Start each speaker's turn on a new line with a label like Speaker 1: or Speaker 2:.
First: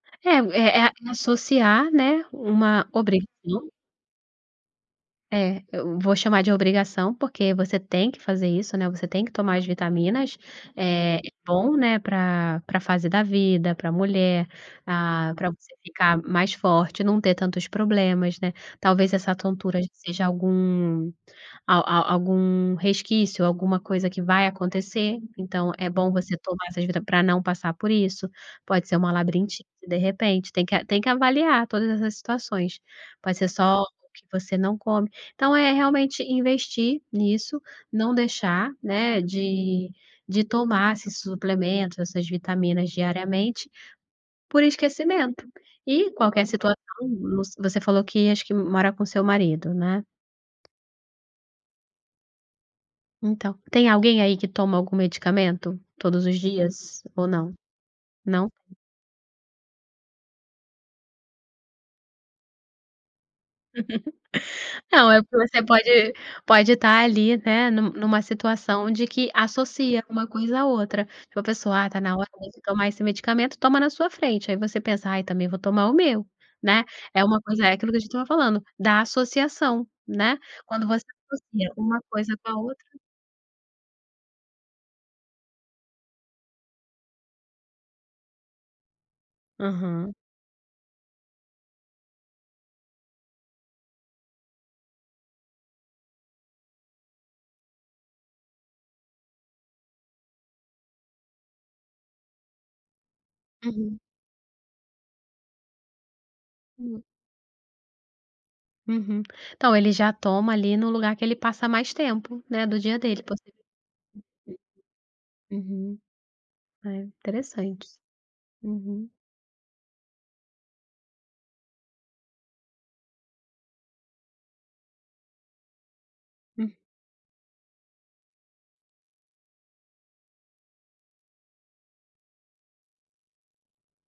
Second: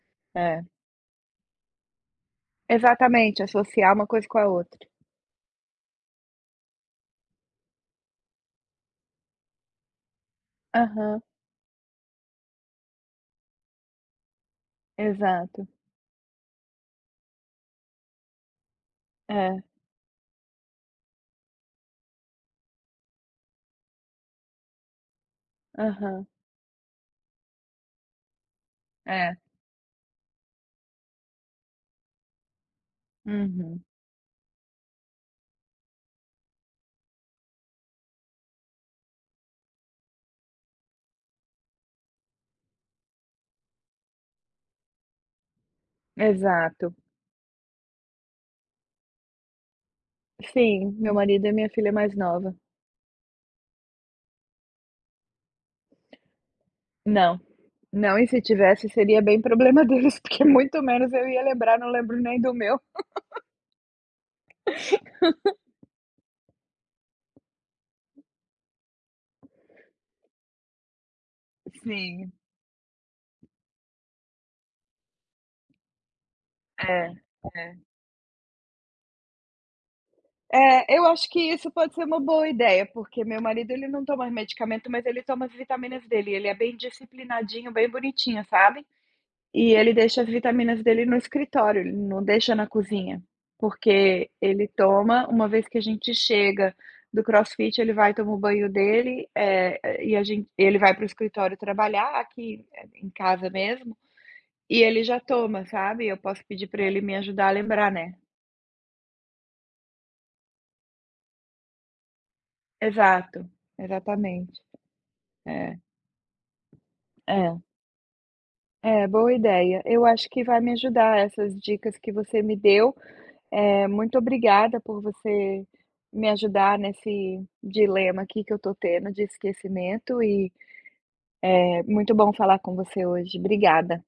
Speaker 1: É.
Speaker 2: É-é a associar, né, uma
Speaker 1: Exatamente,
Speaker 2: obrigação.
Speaker 1: associar uma coisa com a outra.
Speaker 2: Eh, eu vou chamar de obrigação, porque você tem que fazer isso, né, você tem que tomar as vitaminas,
Speaker 1: Aham.
Speaker 2: eh, bom né, pra pra fase da vida pra mulher pra pra
Speaker 1: Exato.
Speaker 2: você ficar mais forte, não ter tantos problemas, né, talvez essa
Speaker 1: É.
Speaker 2: tontura seja algum al al algum resquício, alguma coisa que vai acontecer, então é bom
Speaker 1: Aham.
Speaker 2: você tomar essas vita pra não passar por isso, pode ser um
Speaker 1: Eh.
Speaker 2: labirintite de repente, tem que a tem que avaliar todas essas situações, pode ser só
Speaker 1: Uhum.
Speaker 2: o que você não come, então é realmente investir nisso, não deixar, né, de de tomar esses suplementos, essas vitaminas diariamente por esquecimento e qualquer situação
Speaker 1: Exato.
Speaker 2: vo você falou que acho que mora com seu marido né.
Speaker 1: Sim, meu marido e minha filha mais nova.
Speaker 2: Então tem alguém aí que toma algum medicamento, todos os dias ou
Speaker 1: Não,
Speaker 2: não?
Speaker 1: não e se
Speaker 2: Não.
Speaker 1: tivesse seria bem problema deles porque muito menos eu ia lembrar, não lembro nem do meu.
Speaker 2: Não é porque você pode, pode estar ali, né, nu numa situação de que associa um coisa à outra, tipo a pessoa ah, está na
Speaker 1: Sim.
Speaker 2: tomar esse medicamento toma na sua frente aí você pensa ai também vou tomar o meu, né,
Speaker 1: É,
Speaker 2: é um coisa, é
Speaker 1: é.
Speaker 2: aquilo que a gente estava falando da associação, né, quando
Speaker 1: Eh, eu
Speaker 2: você
Speaker 1: acho que isso
Speaker 2: associa um
Speaker 1: pode ser um
Speaker 2: coisa
Speaker 1: boa
Speaker 2: com a
Speaker 1: ideia,
Speaker 2: outra.
Speaker 1: porque meu marido ele não toma medicamento, mas ele toma as vitaminas dele, ele é bem disciplinadinho, bem bonitinho sabe, e ele
Speaker 2: Aham.
Speaker 1: deixa as vitaminas dele no escritório, ele não deixa na cozinha, porque ele toma, um vez que a gente chega do crossfit ele vai toma o banho dele, eh, e a gente e ele vai pro escritório trabalhar aqui em casa mesmo,
Speaker 2: Uhum.
Speaker 1: e ele já toma sabe, eu posso pedir pra ele
Speaker 2: Hum.
Speaker 1: me ajudar a lembrar, né.
Speaker 2: Uhum, então ele já toma ali no lugar que ele passa mais tempo, né, do dia dele
Speaker 1: Exato,
Speaker 2: possi
Speaker 1: exatamente, eh.
Speaker 2: Uhum, eh,
Speaker 1: Eh.
Speaker 2: Interessante,
Speaker 1: Eh,
Speaker 2: uhum.
Speaker 1: boa ideia, eu acho que vai me ajudar essas dicas que você me deu, eh, muito obrigada por você me
Speaker 2: Hum.
Speaker 1: ajudar nesse dilema aqui que eu estou tendo de esquecimento e, eh, muito bom falar com você hoje. Obrigada.